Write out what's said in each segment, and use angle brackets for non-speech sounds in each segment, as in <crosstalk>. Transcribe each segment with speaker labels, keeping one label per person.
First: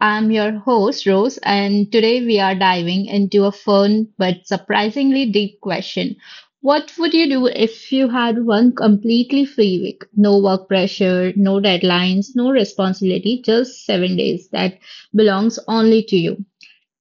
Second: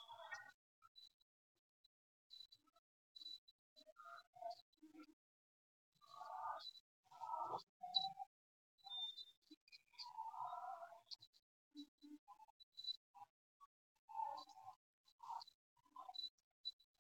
Speaker 1: I'm your host, Rose, and today we are diving into a fun but surprisingly deep question. What would you do if you had one completely free week? No work pressure, no deadlines, no responsibility, just 7 days that belongs only to you.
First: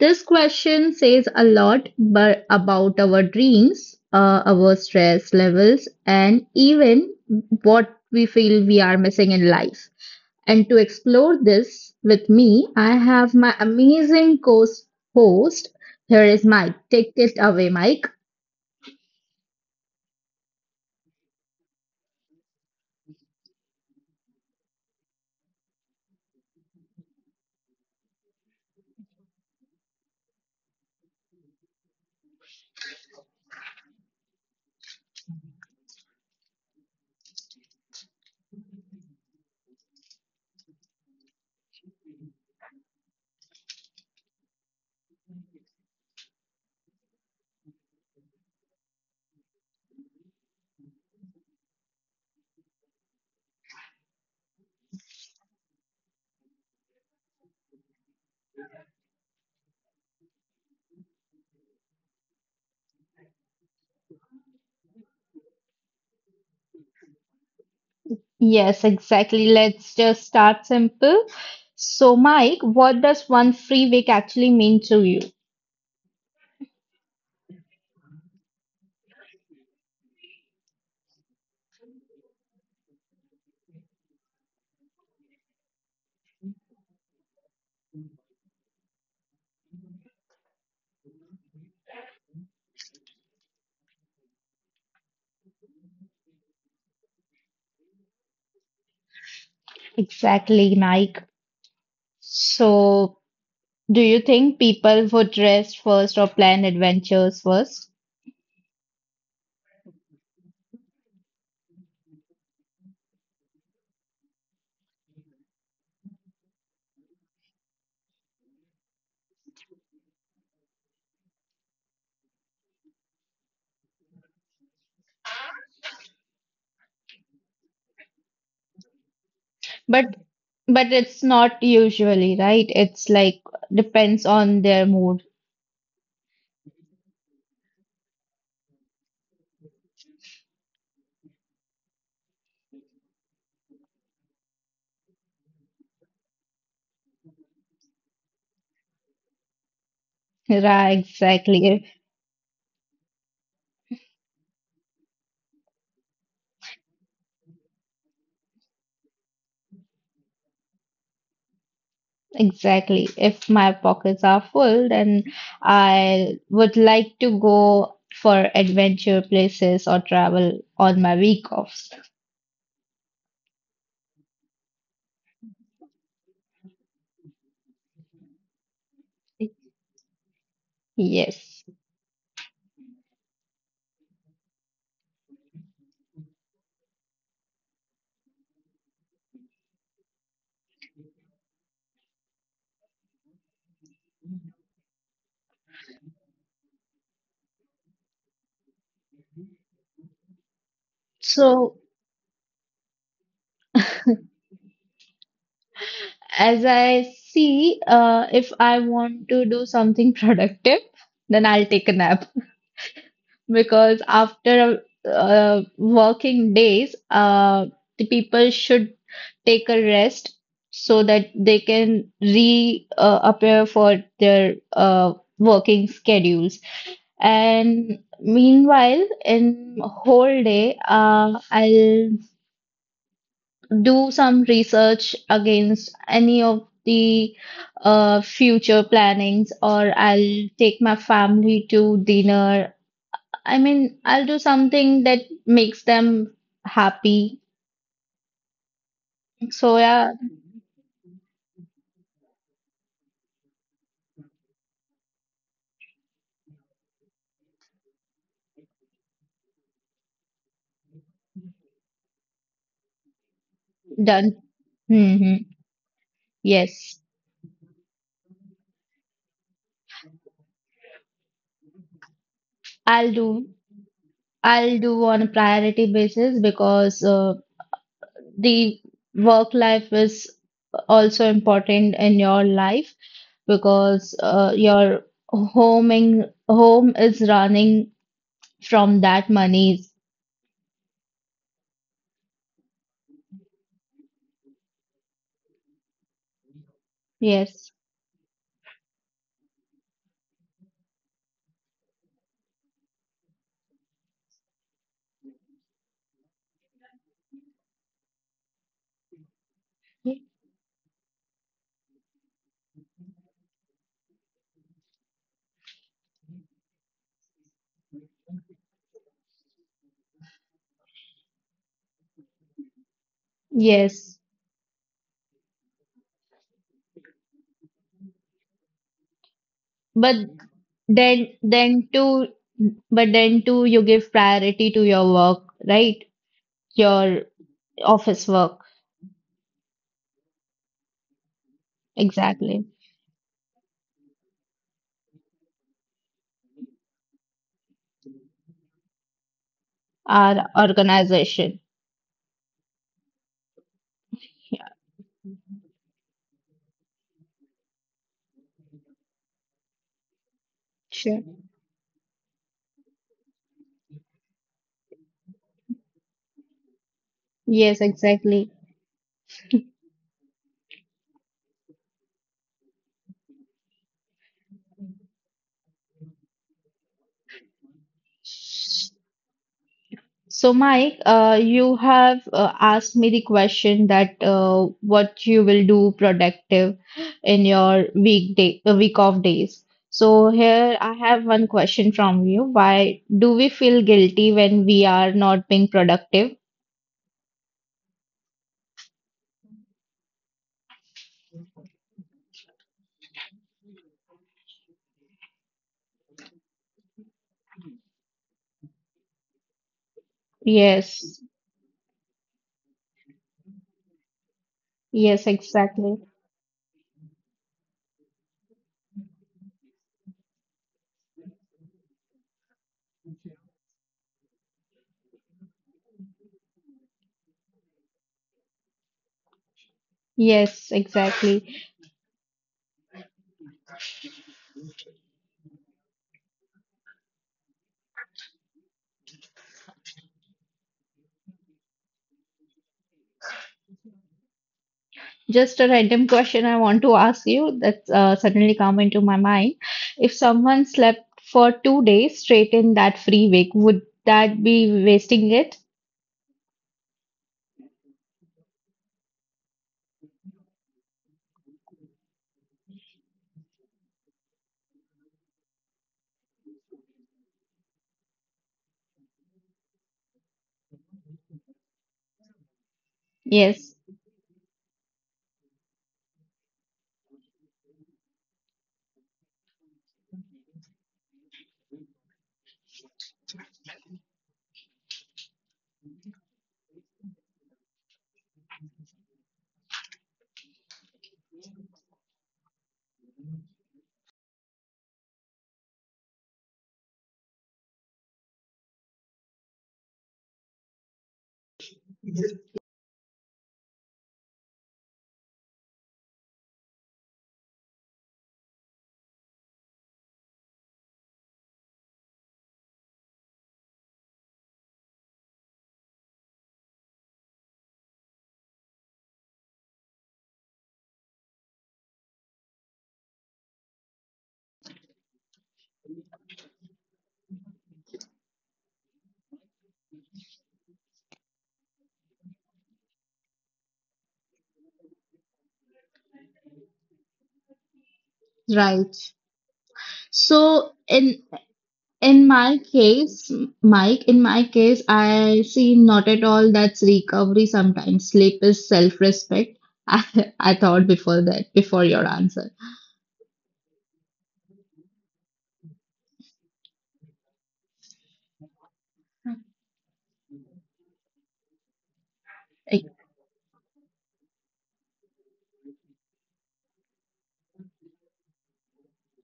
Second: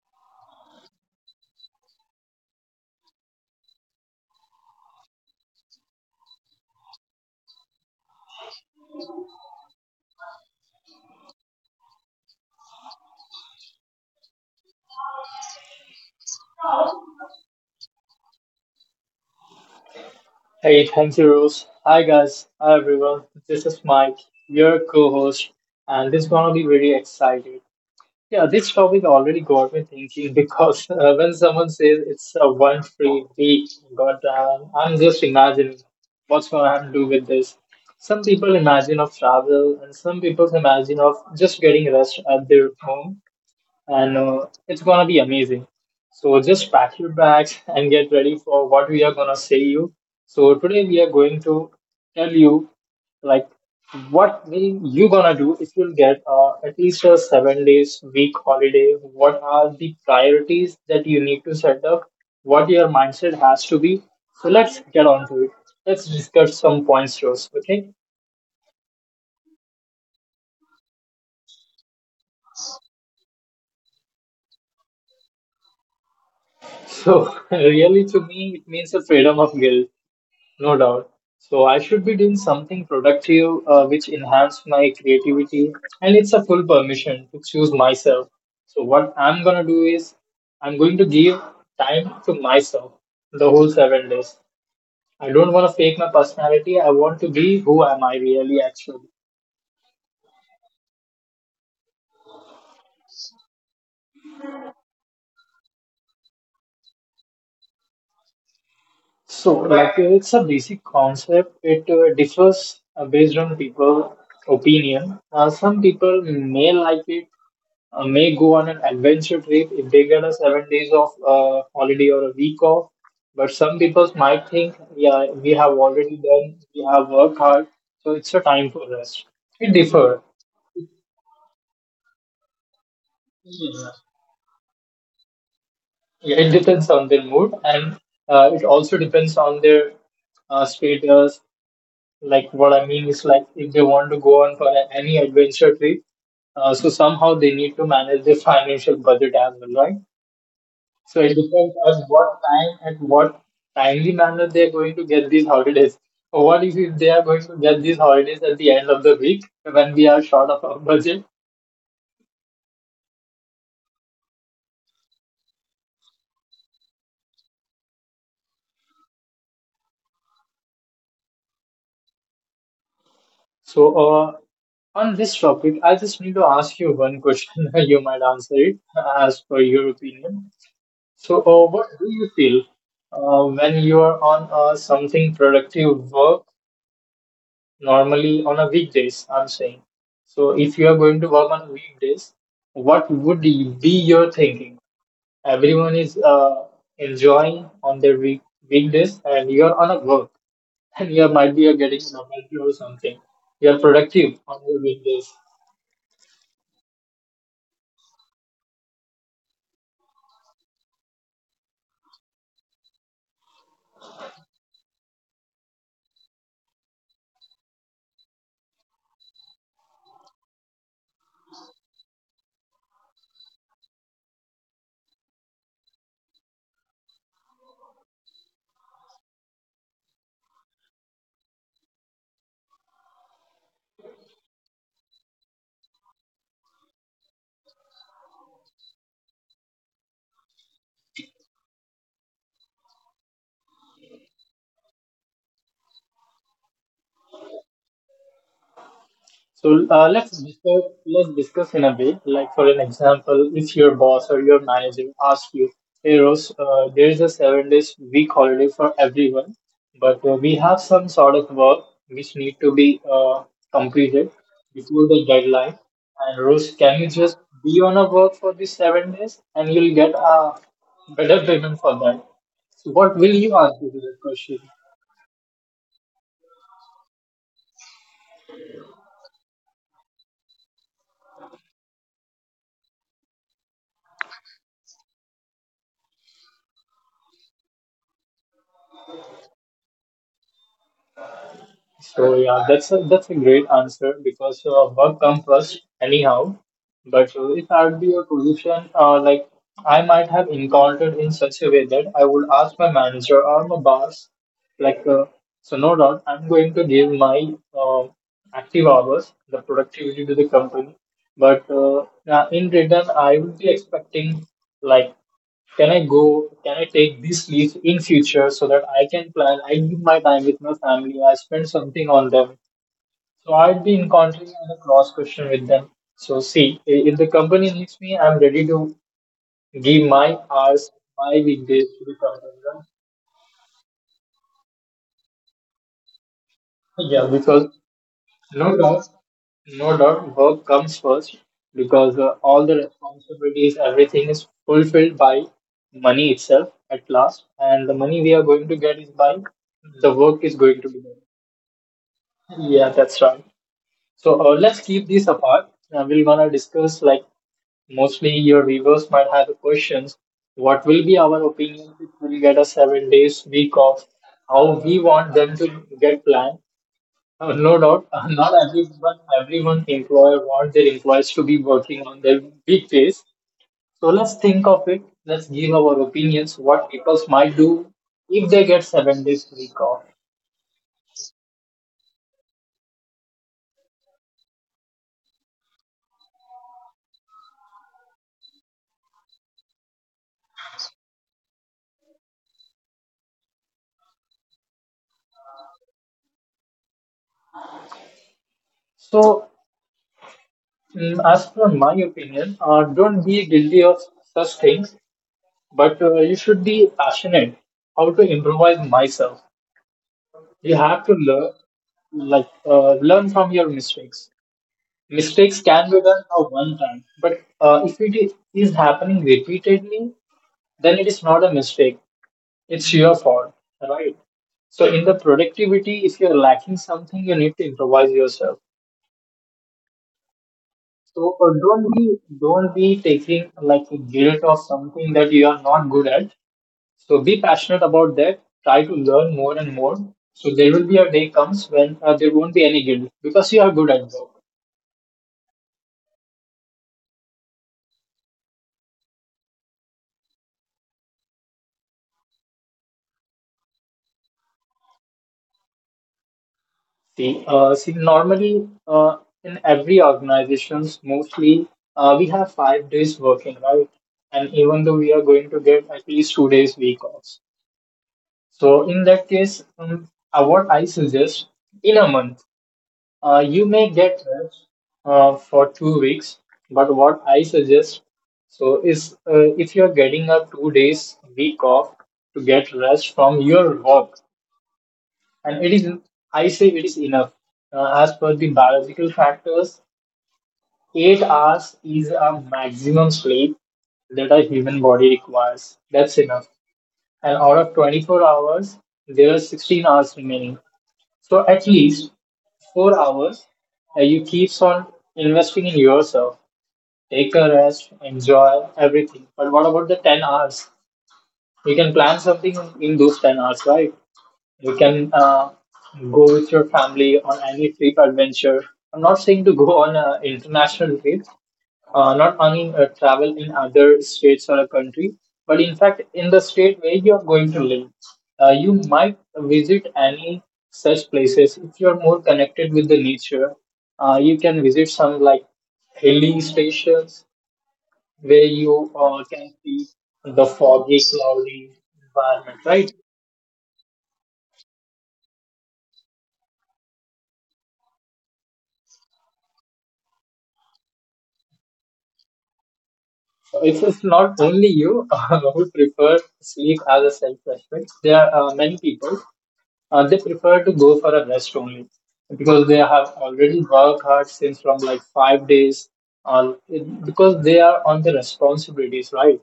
Speaker 1: This question says a lot but about our dreams, our stress levels, and even what we feel we are missing in life. And to explore this with me, I have my amazing co-host. Here is Mike. Take it away, Mike.
Speaker 2: Hey, thank you, Rose. Hi, guys. Hi, everyone. This is Mike, your co-host, and this is gonna be very exciting. Yeah, this topic already got me thinking because <laughs> when someone says it's a one free week, goddamn, I'm just imagining what's gonna do with this. Some people imagine of travel, and some people imagine of just getting rest at their home. And it's gonna be amazing. So just pack your bags and get ready for what we are gonna say you. So today we are going to tell you like what will you gonna do if you'll get at least a 7 days week holiday? What are the priorities that you need to set up? What your mindset has to be? So let's get on to it. Let's discuss some points, Rose. Okay.
Speaker 1: Yes, exactly. Let's just start simple. So, Mike, what does one free week actually mean to you?
Speaker 2: So <laughs> really, to me, it means the freedom of guilt. No doubt. So I should be doing something productive which enhance my creativity and it's a full permission to choose myself. So what I'm gonna do is I'm going to give time to myself the whole 7 days. I don't wanna fake my personality. I want to be who am I really actually.
Speaker 1: Exactly, Mike. So, do you think people would rest first or plan adventures first?
Speaker 2: So, like, it's a basic concept. It differs based on people' opinion. Some people may like it, may go on an adventure trip if they get a 7 days of holiday or a week off. But some people might think, yeah, we have already done, we have worked hard, so it's a time for rest. It differs.
Speaker 1: But but it's not usually, right? It's like
Speaker 2: Yeah.
Speaker 1: depends on their mood.
Speaker 2: Yeah, it depends on their mood, and it also depends on their status. Like what I mean is like if they want to go on for any adventure trip, so somehow they need to manage their financial budget as well, right?
Speaker 1: <laughs> Right,
Speaker 2: So it depends
Speaker 1: exactly.
Speaker 2: on what time and what timely manner they are going to get these holidays. Or what if they are going to get these holidays at the end of the week when we are short of our budget?
Speaker 1: Exactly. If my pockets are full, then I would like to go for adventure places or travel on my week offs.
Speaker 2: So on this topic, I just need to ask you one question. <laughs> You might answer it as per your opinion. So,
Speaker 1: Yes.
Speaker 2: what do you feel when you are on something productive work normally on a weekdays? I'm saying. So, if you are going to work on weekdays, what be your thinking? Everyone is enjoying on their weekdays, and you are on a work, <laughs> and you might be
Speaker 1: So,
Speaker 2: getting novelty or something. You are productive on your weekdays.
Speaker 1: as I see, if I want to do something <laughs> productive, then I'll take a nap, because after working days, the people should take a rest so that they can re appear for their working schedules. And meanwhile, in whole day, I'll do some research against any of the future plannings, or I'll take my family to dinner. I mean, I'll do something that makes them happy. So
Speaker 2: So
Speaker 1: yeah,
Speaker 2: let's discuss in a way. Like for an example, if your boss or your manager asks you, "Hey Rose, there is a 7 days week holiday for everyone, but we have some sort of work which need to be uh,
Speaker 1: done.
Speaker 2: completed before the
Speaker 1: Hmm.
Speaker 2: deadline. And Rose, can
Speaker 1: Yes,
Speaker 2: you just be on a work for these 7 days, and you'll get a better payment for that?" So
Speaker 1: I'll
Speaker 2: what will
Speaker 1: do.
Speaker 2: you answer to that question?
Speaker 1: I'll do on a priority basis because the work life is also important in your life because your homing home is running from that money.
Speaker 2: So yeah, that's a great answer because work comes first anyhow. But if
Speaker 1: Yes.
Speaker 2: I'd be a position like I might have encountered in such a way that I would ask my manager or my boss, like, so no doubt I'm going to give my active hours, the productivity to the company, but in return I would be expecting like can I go? Can I take this leave in future so that I can plan? I give my time with my family. I spend something on them. So I'd be
Speaker 1: Yes.
Speaker 2: encountering a cross question with them. So see, if the company needs me, I'm ready to give
Speaker 1: But,
Speaker 2: my hours, my
Speaker 1: Then,
Speaker 2: weekdays to
Speaker 1: then
Speaker 2: the
Speaker 1: too,
Speaker 2: company.
Speaker 1: but then too, you give priority to your work, right?
Speaker 2: Yeah,
Speaker 1: Your
Speaker 2: because
Speaker 1: office work,
Speaker 2: No doubt, no doubt, work comes first because all the
Speaker 1: exactly.
Speaker 2: responsibilities, everything is fulfilled by money itself at last, and the money we are going to get is by the work is
Speaker 1: Our
Speaker 2: going to be done.
Speaker 1: organization.
Speaker 2: Yeah, that's right. So
Speaker 1: Yeah,
Speaker 2: let's keep this apart. We're gonna discuss like mostly your viewers might have the questions. What will be
Speaker 1: sure.
Speaker 2: our opinion if we get a 7 days week off? How we want them to get planned? Oh, no
Speaker 1: Yes,
Speaker 2: doubt, <laughs> not
Speaker 1: exactly.
Speaker 2: everyone, everyone employer wants their employees to be working on their weekdays. So let's think of it. Let's give our opinions what people might do if they get 7 days week off.
Speaker 1: So, Mike, you have asked me the question that what you will do productive in your weekday, week of days. So, here I have one question from you. Why do we feel guilty when we are not being productive?
Speaker 2: So, as per my opinion, don't be guilty of such things, but you should be passionate how to improvise myself. You have to
Speaker 1: Yes,
Speaker 2: learn, like learn from your mistakes.
Speaker 1: yes,
Speaker 2: Mistakes can be
Speaker 1: exactly.
Speaker 2: done a one time, but if it is happening repeatedly, then it is not a mistake. It's your fault, right? So in the productivity, if you're lacking something, you need to improvise yourself.
Speaker 1: Yes,
Speaker 2: So
Speaker 1: exactly.
Speaker 2: don't be taking like a guilt of something that you are not good at. So be passionate about that. Try to learn more and more. So there will be a day comes when there won't be any guilt because you are good at work.
Speaker 1: Just a random question I want to ask you that suddenly come into my mind. If someone slept for 2 days straight in that free week, would that be wasting it?
Speaker 2: See, see, normally in every organizations, mostly we have 5 days working, right? And even though we are going to get at least 2 days week off. So in that case, what I suggest in a month, you may
Speaker 1: Yes,
Speaker 2: get rest for 2 weeks. But what I suggest so is if you are getting a 2 days week off to get rest from your work, and it is, I say, it is enough. As per the biological factors, 8 hours is a maximum sleep that a human body requires. That's enough. And out of 24 hours, there are 16 hours remaining. So at least 4 hours you keeps on investing in yourself. Take a rest, enjoy everything. But what about the 10 hours? You can plan something in those 10 hours, right? You can go with your family on any trip adventure. I'm not saying to go on an international trip, not on travel in other states or a country, but in fact, in the state where you're going to live, you might visit any such places. If you're more connected with the nature, you can visit some like hilly stations where you
Speaker 1: right.
Speaker 2: can see the
Speaker 1: So
Speaker 2: foggy,
Speaker 1: in
Speaker 2: cloudy
Speaker 1: in
Speaker 2: environment,
Speaker 1: my
Speaker 2: right?
Speaker 1: case, Mike, in my case, I see not at all that's recovery sometimes. Sleep is self-respect. <laughs> I, I thought before that, before your answer.
Speaker 2: If it's not only you <laughs> who prefer sleep as a self-respect, there are many people they prefer to go for a rest only because they have already worked hard since from like 5 days, or because they are on the responsibilities, right?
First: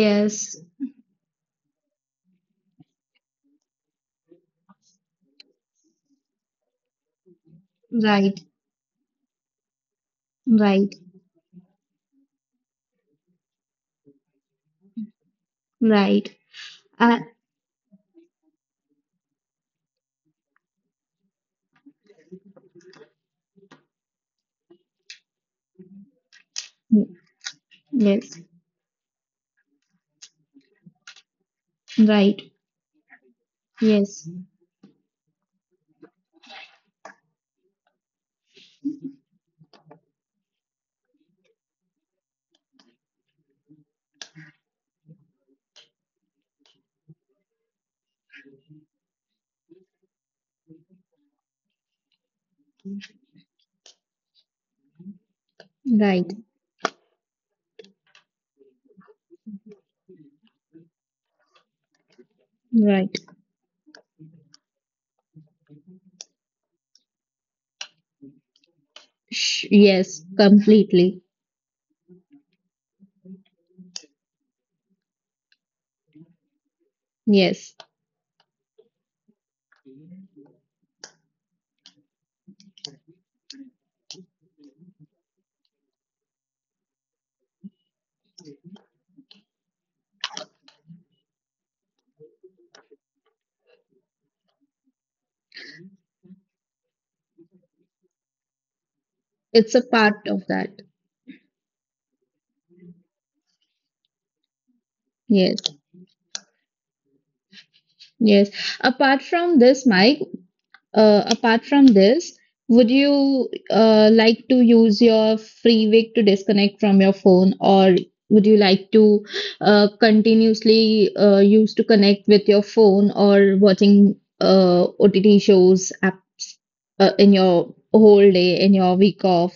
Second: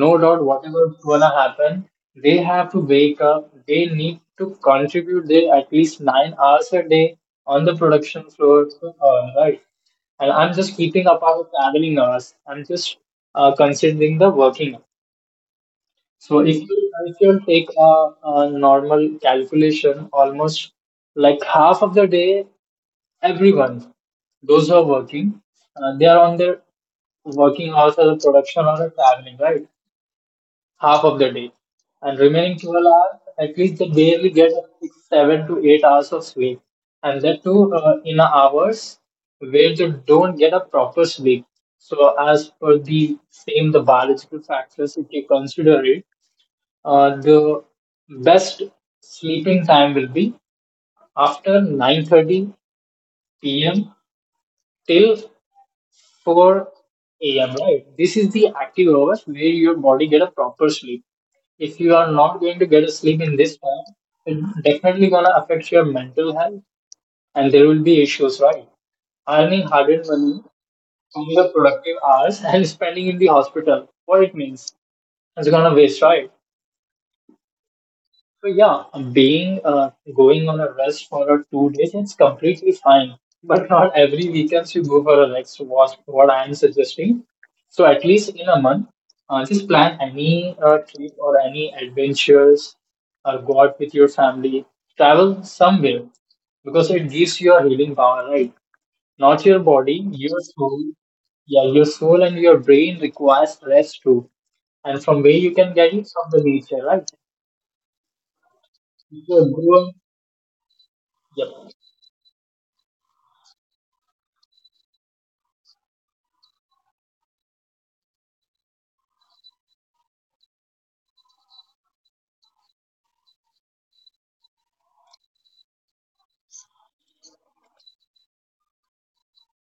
Speaker 2: No doubt whatever gonna happen, they have to wake up, they need to contribute their at least 9 hours a day on the production
Speaker 1: Right,
Speaker 2: floor, so, right. And I'm just
Speaker 1: right,
Speaker 2: keeping apart the traveling hours. I'm just considering the working hours.
Speaker 1: right.
Speaker 2: So if
Speaker 1: Uh,
Speaker 2: you take a normal calculation, almost like half of the day everyone, those who are working, they are on their
Speaker 1: yes,
Speaker 2: working hours as a production or a traveling, right? Half of
Speaker 1: right,
Speaker 2: the day, and remaining 12
Speaker 1: yes,
Speaker 2: hours, at least they barely get six, 7 to 8 hours of sleep, and that too in hours where they don't get a proper sleep. So, as per the same the biological factors, if you consider it, the best sleeping time will be after 9:30 p.m. till
Speaker 1: right,
Speaker 2: 4 a.m. Right? This is the active hours where your body get a proper sleep. If you are not
Speaker 1: right.
Speaker 2: going to get a sleep in this time, it's definitely gonna affect your mental health, and there will be issues, right?
Speaker 1: Sh-
Speaker 2: Earning
Speaker 1: yes,
Speaker 2: hard-earned money
Speaker 1: completely.
Speaker 2: from the productive hours <laughs> and spending in the hospital, what it means, it's gonna waste, right?
Speaker 1: Yes,
Speaker 2: So yeah, being going on a rest for a 2 days, it's completely fine. But <laughs> not every weekend you go for a rest. Was what I am suggesting. So at least in a month, just plan any trip or any adventures or go out with your family. Travel somewhere because it gives you a healing power, right? Not your
Speaker 1: it's a
Speaker 2: body,
Speaker 1: part of
Speaker 2: your
Speaker 1: that.
Speaker 2: soul. Yeah, your soul and your brain requires rest too. And from where
Speaker 1: Yes,
Speaker 2: you can get it from the nature, right?
Speaker 1: yes. Apart
Speaker 2: You
Speaker 1: from this,
Speaker 2: go.
Speaker 1: Mike. Apart
Speaker 2: Yep.
Speaker 1: from
Speaker 2: <laughs>
Speaker 1: this, would you like to use your free week to disconnect from your phone, or would you like to continuously use to connect with your phone or watching OTT shows apps in your whole day in your week off?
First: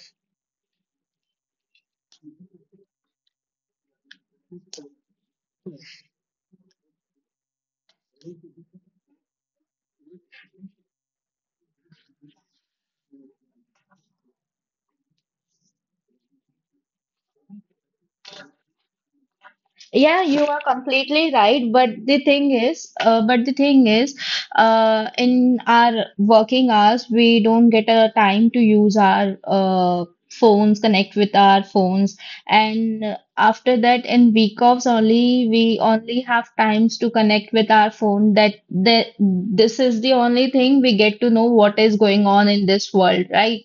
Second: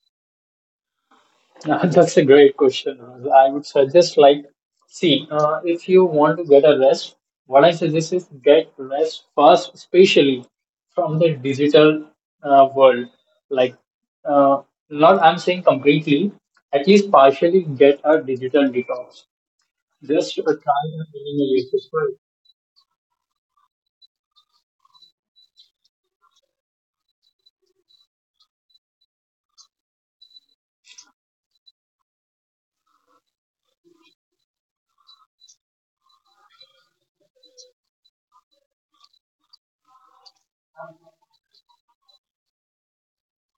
Speaker 2: That's a great question. I would suggest like, see, if you want to get a rest, what I suggest is get rest first, especially from the digital world. Like, uh, not I'm saying completely, at least partially get a digital detox.
Speaker 1: Yeah,
Speaker 2: Just
Speaker 1: you are
Speaker 2: try a
Speaker 1: completely right. But
Speaker 2: minimalist.
Speaker 1: the thing is, but the thing is, in our working hours, we don't get a time to use our phones, connect with our phones, and after that, in week offs only, we only have times to connect with our phone. That this is the only thing we get to know what is going on in this world, right?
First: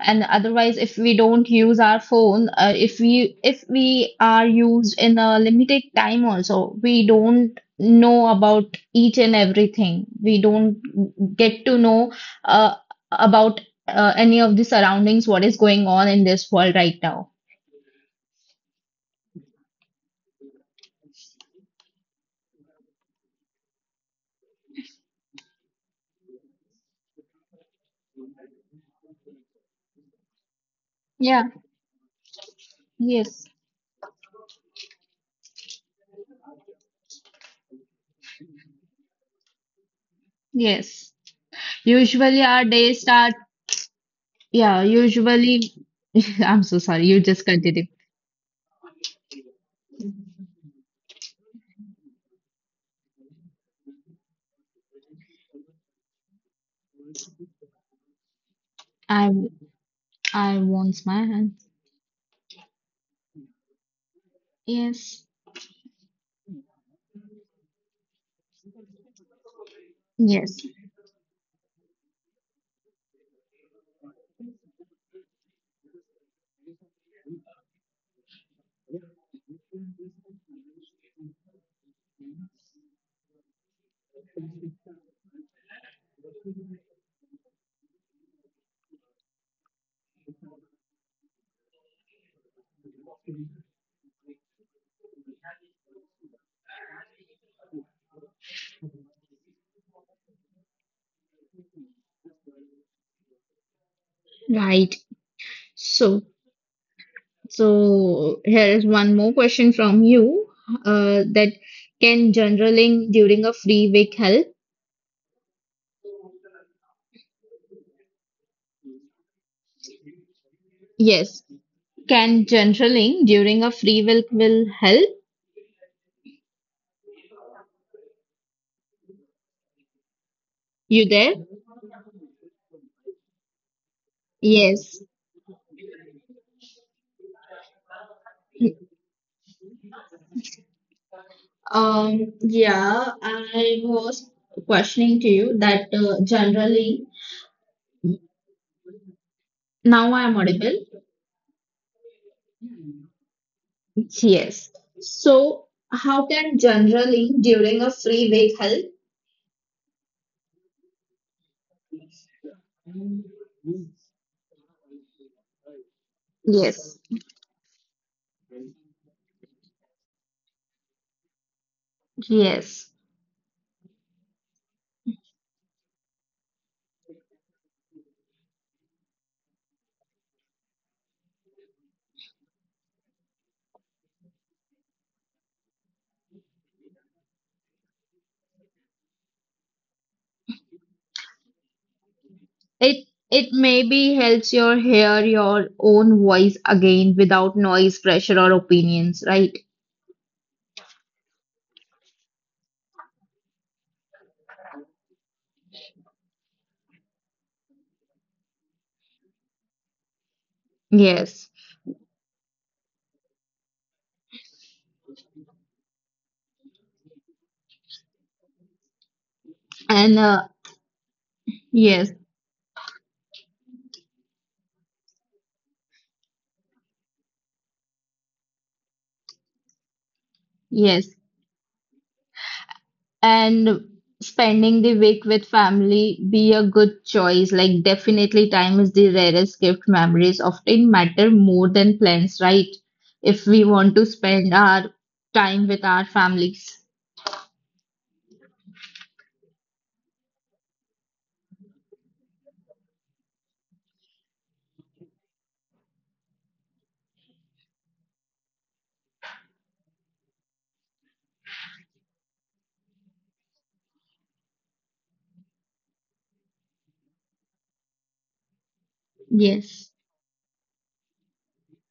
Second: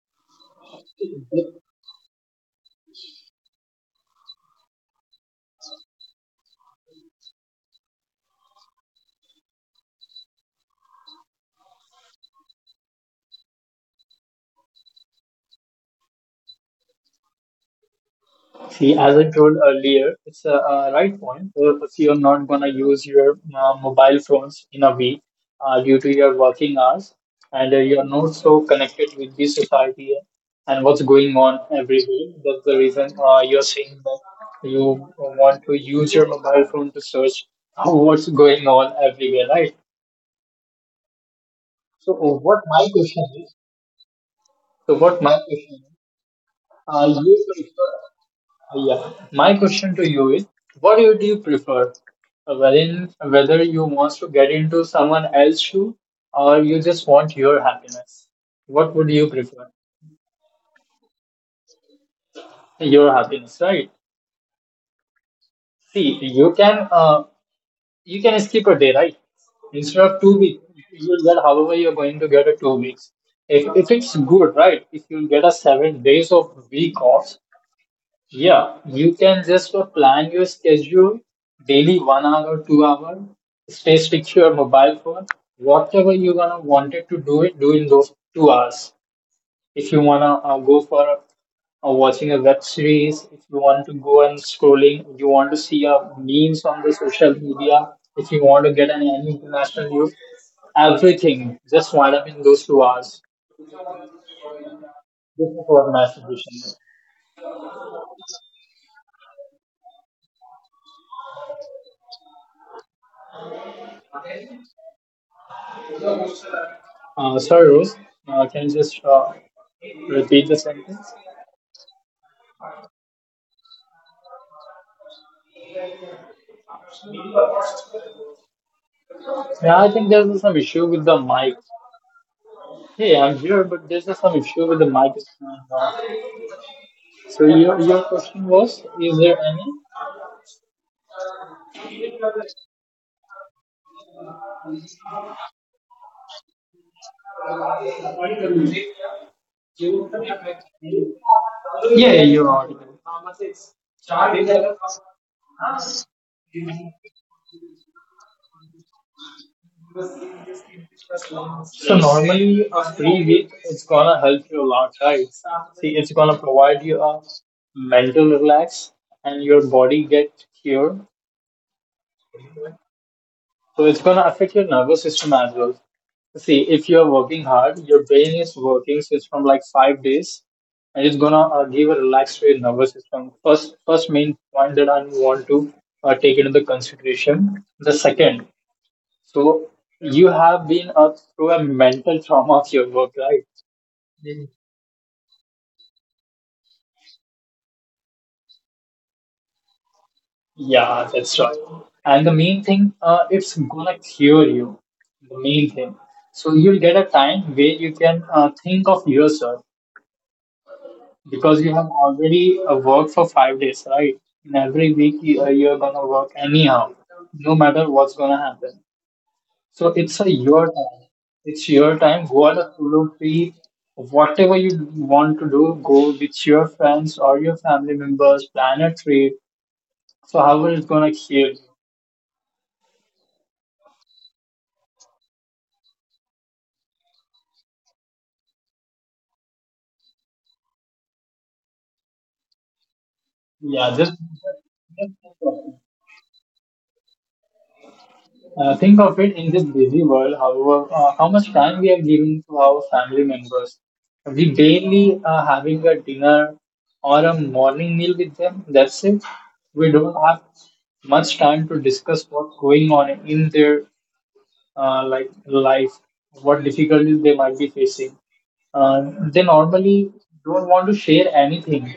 Speaker 1: And otherwise, if we don't use our phone, if we are used in a limited time also, we don't know about each and everything, we don't get to know uh, about any of the surroundings, what is going on in this world right now.
Speaker 2: See, as I told earlier, it's a right point. So if you're not gonna use your mobile phones in a week due to your working hours, and you're not so connected with the society and what's going
Speaker 1: Yeah,
Speaker 2: on everywhere, that's the reason
Speaker 1: yes,
Speaker 2: you're saying that you want to use your mobile phone to search <laughs> what's going on everywhere, right?
Speaker 1: yes.
Speaker 2: So, uh,
Speaker 1: Usually
Speaker 2: what
Speaker 1: our
Speaker 2: my
Speaker 1: day
Speaker 2: question
Speaker 1: start,
Speaker 2: is?
Speaker 1: yeah,
Speaker 2: So, what my
Speaker 1: usually
Speaker 2: question is?
Speaker 1: <laughs> I'm so sorry, you just
Speaker 2: You prefer,
Speaker 1: continue.
Speaker 2: yeah. My question to you is, what do you prefer? Wherein, whether you want to get into someone else's shoe or you just want your happiness. What would you
Speaker 1: I
Speaker 2: prefer?
Speaker 1: I want my hands.
Speaker 2: Your happiness, right?
Speaker 1: Yes,
Speaker 2: See, you can skip a day, right? Instead of 2 weeks,
Speaker 1: yes,
Speaker 2: you'll get however you're going to get a 2 weeks. If it's good, right? If you get a 7 days of week off, yeah, you can just plan your schedule daily 1 hour, 2 hour, stay stick to your mobile phone. Whatever you gonna wanted to do it, do in those 2 hours. If you wanna go for watching a web series, if you want to go and scrolling, you want to see memes on the social media, if you want to get an any international news, everything just wind up in those 2 hours.
Speaker 1: right.
Speaker 2: This is what my
Speaker 1: So,
Speaker 2: suggestion is.
Speaker 1: so here is one more question from you. That can journaling during a free week help?
Speaker 2: Sorry, Rose. Can you just repeat the sentence?
Speaker 1: Yes. Can journaling during a free week will help?
Speaker 2: Yeah, I think there's some issue with
Speaker 1: You
Speaker 2: the
Speaker 1: there?
Speaker 2: mic. Hey, I'm here, but there's some issue with the
Speaker 1: Yes.
Speaker 2: mic. Uh, so your question was, is there any?
Speaker 1: Yeah, I was questioning to you that generally, now I am audible.
Speaker 2: Yeah, you're audible.
Speaker 1: Yes. So, how can generally during a free week help?
Speaker 2: So normally a free week is gonna help you a lot, right? See, it's gonna provide
Speaker 1: Yes,
Speaker 2: you a mental relax and your body get cured,
Speaker 1: yes.
Speaker 2: so it's going to affect your nervous system as well. See, if you're working hard, your brain is working since from like 5 days, and it's gonna give a relaxed to your nervous system. First main point that I want to take into the consideration. The second, so you have been through a mental trauma of your
Speaker 1: It
Speaker 2: work, right?
Speaker 1: it maybe
Speaker 2: Mhm.
Speaker 1: helps your hear your own voice again without noise, pressure, or opinions, right?
Speaker 2: Yeah, that's right. And the main thing, it's gonna cure you. The main thing. So you'll get a time where you can think of yourself,
Speaker 1: Yes.
Speaker 2: because you have already worked for 5 days, right? In every week, you're gonna work anyhow, no matter what's gonna happen. So it's
Speaker 1: And
Speaker 2: a your time. It's your
Speaker 1: yes,
Speaker 2: time. Go on a solo trip. Whatever want to do, go with your friends or your family members. Plan a trip. So however it's gonna
Speaker 1: yes.
Speaker 2: kill you.
Speaker 1: And spending the week with family be a good choice. Like definitely time is the rarest gift. Memories often matter more than plans, right? If we
Speaker 2: Yeah,
Speaker 1: want
Speaker 2: just
Speaker 1: to spend our time with our families.
Speaker 2: Think of it, in this busy world, however, how much time we are giving to our family members. We barely are having a dinner or a morning meal with them. That's it. We don't have much time to discuss what's going on in their like life, what difficulties they might be facing. They
Speaker 1: Yes,
Speaker 2: normally don't want to share anything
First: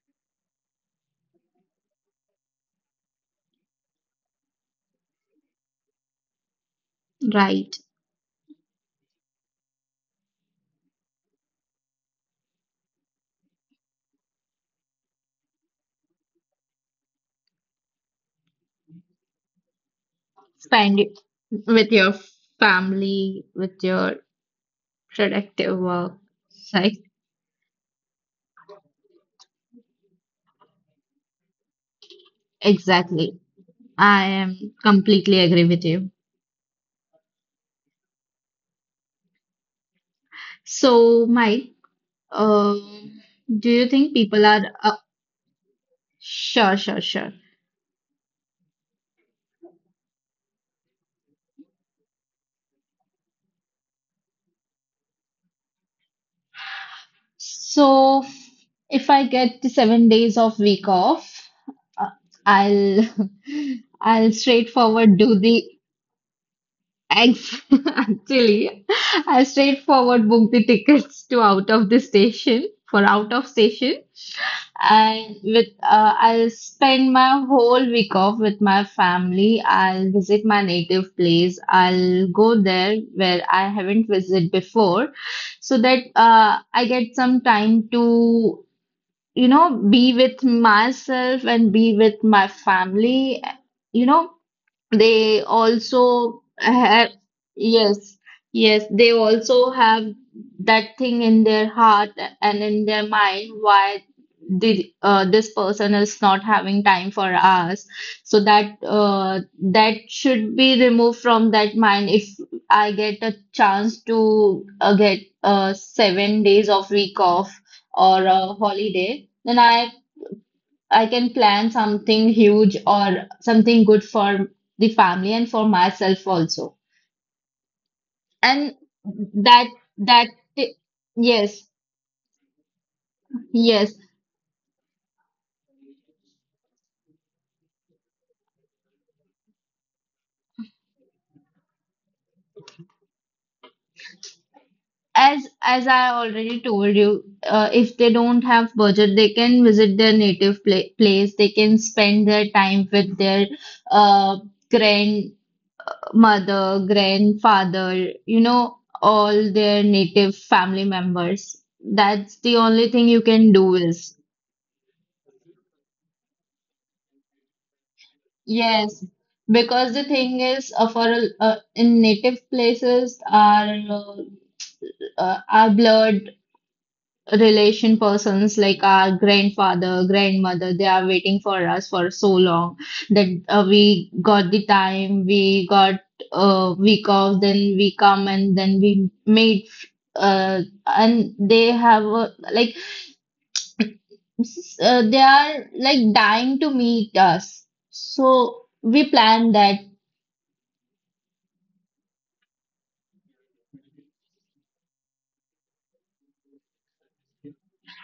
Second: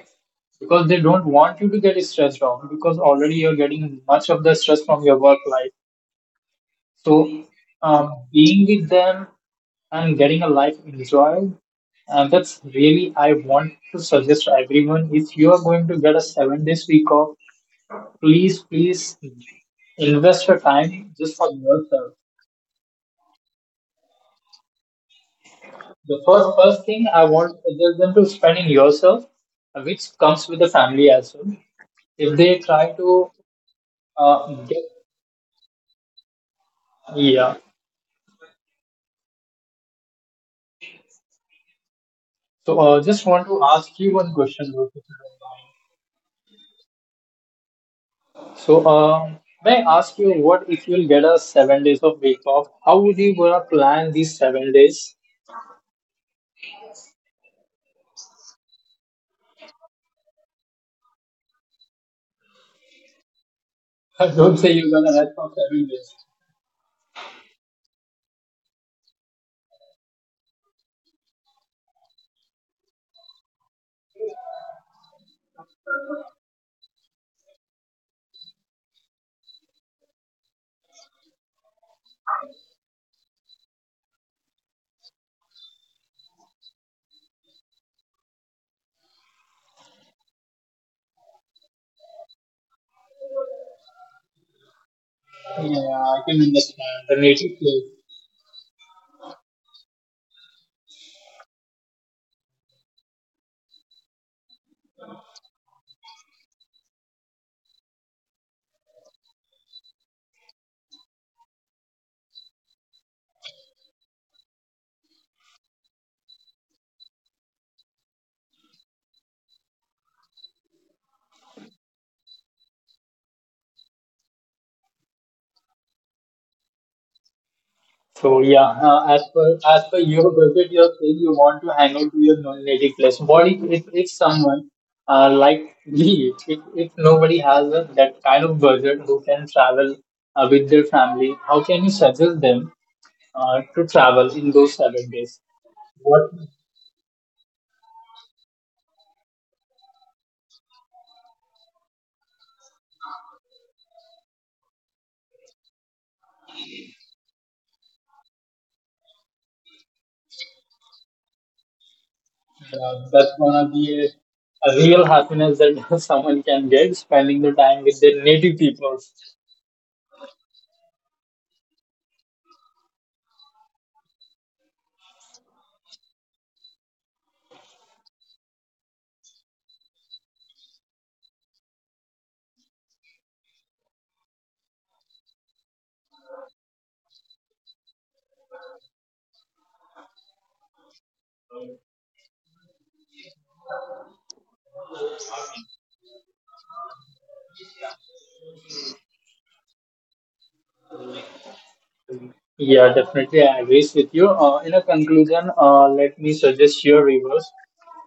Speaker 2: because they don't want you to get stressed out, because already you're getting much of the stress from your work life, so
Speaker 1: right.
Speaker 2: being with them and getting a life enjoyed, and that's really I want to suggest to everyone. If you are going to get a 7 days week off, please, please invest your
Speaker 1: Spend
Speaker 2: time
Speaker 1: it
Speaker 2: just for
Speaker 1: with your
Speaker 2: yourself.
Speaker 1: family, with your productive
Speaker 2: The
Speaker 1: work.
Speaker 2: first
Speaker 1: Right?
Speaker 2: thing I want to suggest them to spend in yourself, which comes with the family as well. If they try to
Speaker 1: Exactly. I
Speaker 2: uh,
Speaker 1: am
Speaker 2: get
Speaker 1: completely agree with you.
Speaker 2: yeah,
Speaker 1: So, Mike,
Speaker 2: so
Speaker 1: um,
Speaker 2: just want
Speaker 1: do
Speaker 2: to
Speaker 1: you think
Speaker 2: ask you
Speaker 1: people
Speaker 2: one
Speaker 1: are
Speaker 2: question, Rohit.
Speaker 1: sure, sure, sure.
Speaker 2: So, may I ask you, what if you'll get a 7 days of week off? How would you gonna plan these 7 days?
Speaker 1: So, if I get the 7 days of week off, uh, I'll <laughs> I'll
Speaker 2: <laughs> Don't say you're
Speaker 1: straightforward do
Speaker 2: gonna rest
Speaker 1: the
Speaker 2: for 7 days.
Speaker 1: Ex- <laughs> Actually, I straightforward booked the tickets to out of the station for out of station, and with I'll spend my whole week off with my family. I'll visit my native place. I'll go there where I haven't visited before, so that I get some time to, you know, be with myself and be with my family. You know, they
Speaker 2: Yeah, I can
Speaker 1: also
Speaker 2: understand
Speaker 1: have,
Speaker 2: the native place.
Speaker 1: yes, yes, they also have that thing in their heart and in their mind, why the, this person is not having time for us. So that that should be removed from that mind. If I get a chance to get 7 days of week off or a holiday, then I can plan something huge or something good for the family and for myself also.
Speaker 2: So yeah,
Speaker 1: And that
Speaker 2: as per your
Speaker 1: that
Speaker 2: budget, you're saying you want
Speaker 1: yes,
Speaker 2: to hang out to your non-native place. What
Speaker 1: yes.
Speaker 2: if someone like me, if nobody has a, that kind of budget who can travel with their family, how can you suggest them to travel in those 7 days.
Speaker 1: As I
Speaker 2: What
Speaker 1: already told you, if they don't have budget, they can visit their native place. They can spend their time with their uh, grandmother, grandfather, you know, all their native family members. That's the only thing you
Speaker 2: that's
Speaker 1: can
Speaker 2: gonna
Speaker 1: do
Speaker 2: be
Speaker 1: is.
Speaker 2: a real happiness that <laughs> someone can get spending the time with their native people.
Speaker 1: Yes, because the thing is, in native places, our blood relation persons like our grandfather, grandmother, they are waiting for us for so long that we got the time, we got week off, then we come and then we meet. Uh, and they have like they are like dying to meet us, so we plan that.
Speaker 2: Yeah, definitely, I agree with you. In a conclusion, let me suggest your rivers.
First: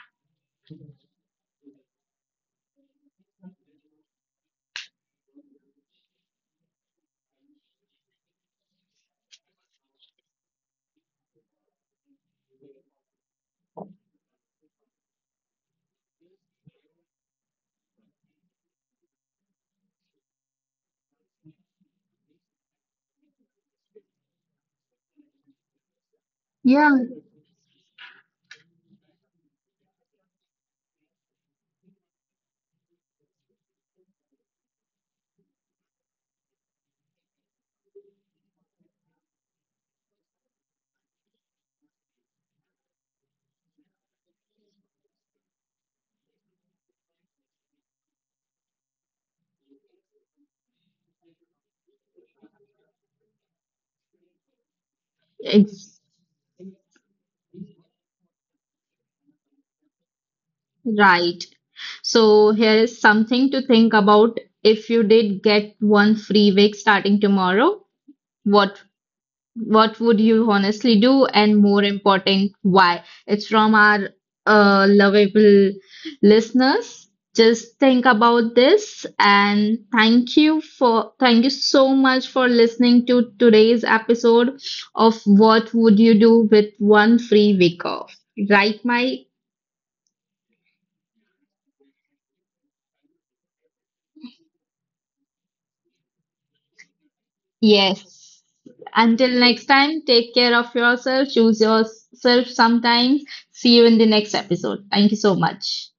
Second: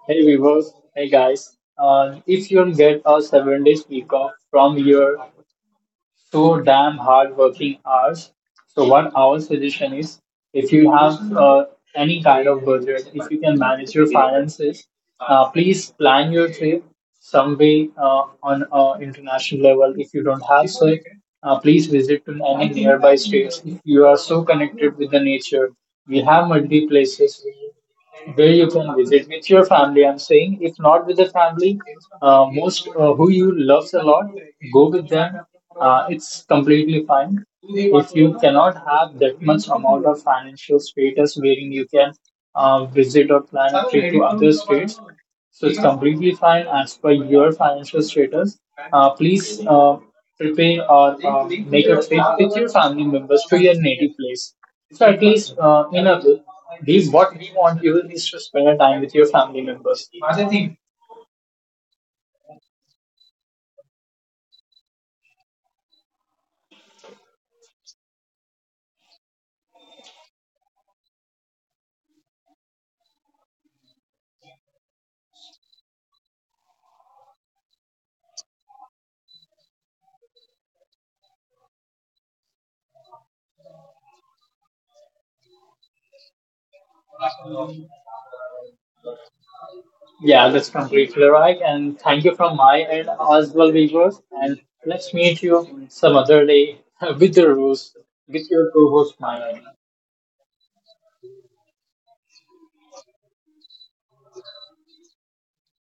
Speaker 2: Hey viewers, hey guys. If you'll get a 7 days week off from here, so damn hard working hours. So what our suggestion is, if you have any kind of budget, if you can manage your finances, please plan your trip some way on international level. If you don't have so, please visit to any nearby states. If you are so connected with the nature, we have multi places where you can visit with your family. I'm saying, if not with the family, most who you loves a lot, go with them. It's completely fine. If you cannot have that much amount of financial status wherein you can visit or plan a trip to other states, so it's completely fine as per your financial status. Please prepare or make a trip with your family members to your native place. So at least
Speaker 1: It's
Speaker 2: in a way, we what we want you is to spend a time with your family members.
Speaker 1: right. So here is something to think about. If you did get one free week starting tomorrow, what what would you honestly do? And more important, why? It's from our lovable listeners. Just think about this and thank you so much for listening to today's episode of What Would You Do with One Free Week Off? Right, Mike?
Speaker 2: Yeah, that's completely right. And thank you from my end as well, viewers. And let's meet you some other day <laughs> with the rules
Speaker 1: Yes.
Speaker 2: with your co-host
Speaker 1: Until
Speaker 2: Maya.
Speaker 1: next time, take care of yourself, choose yourself sometimes. See you in the next episode. Thank you so much.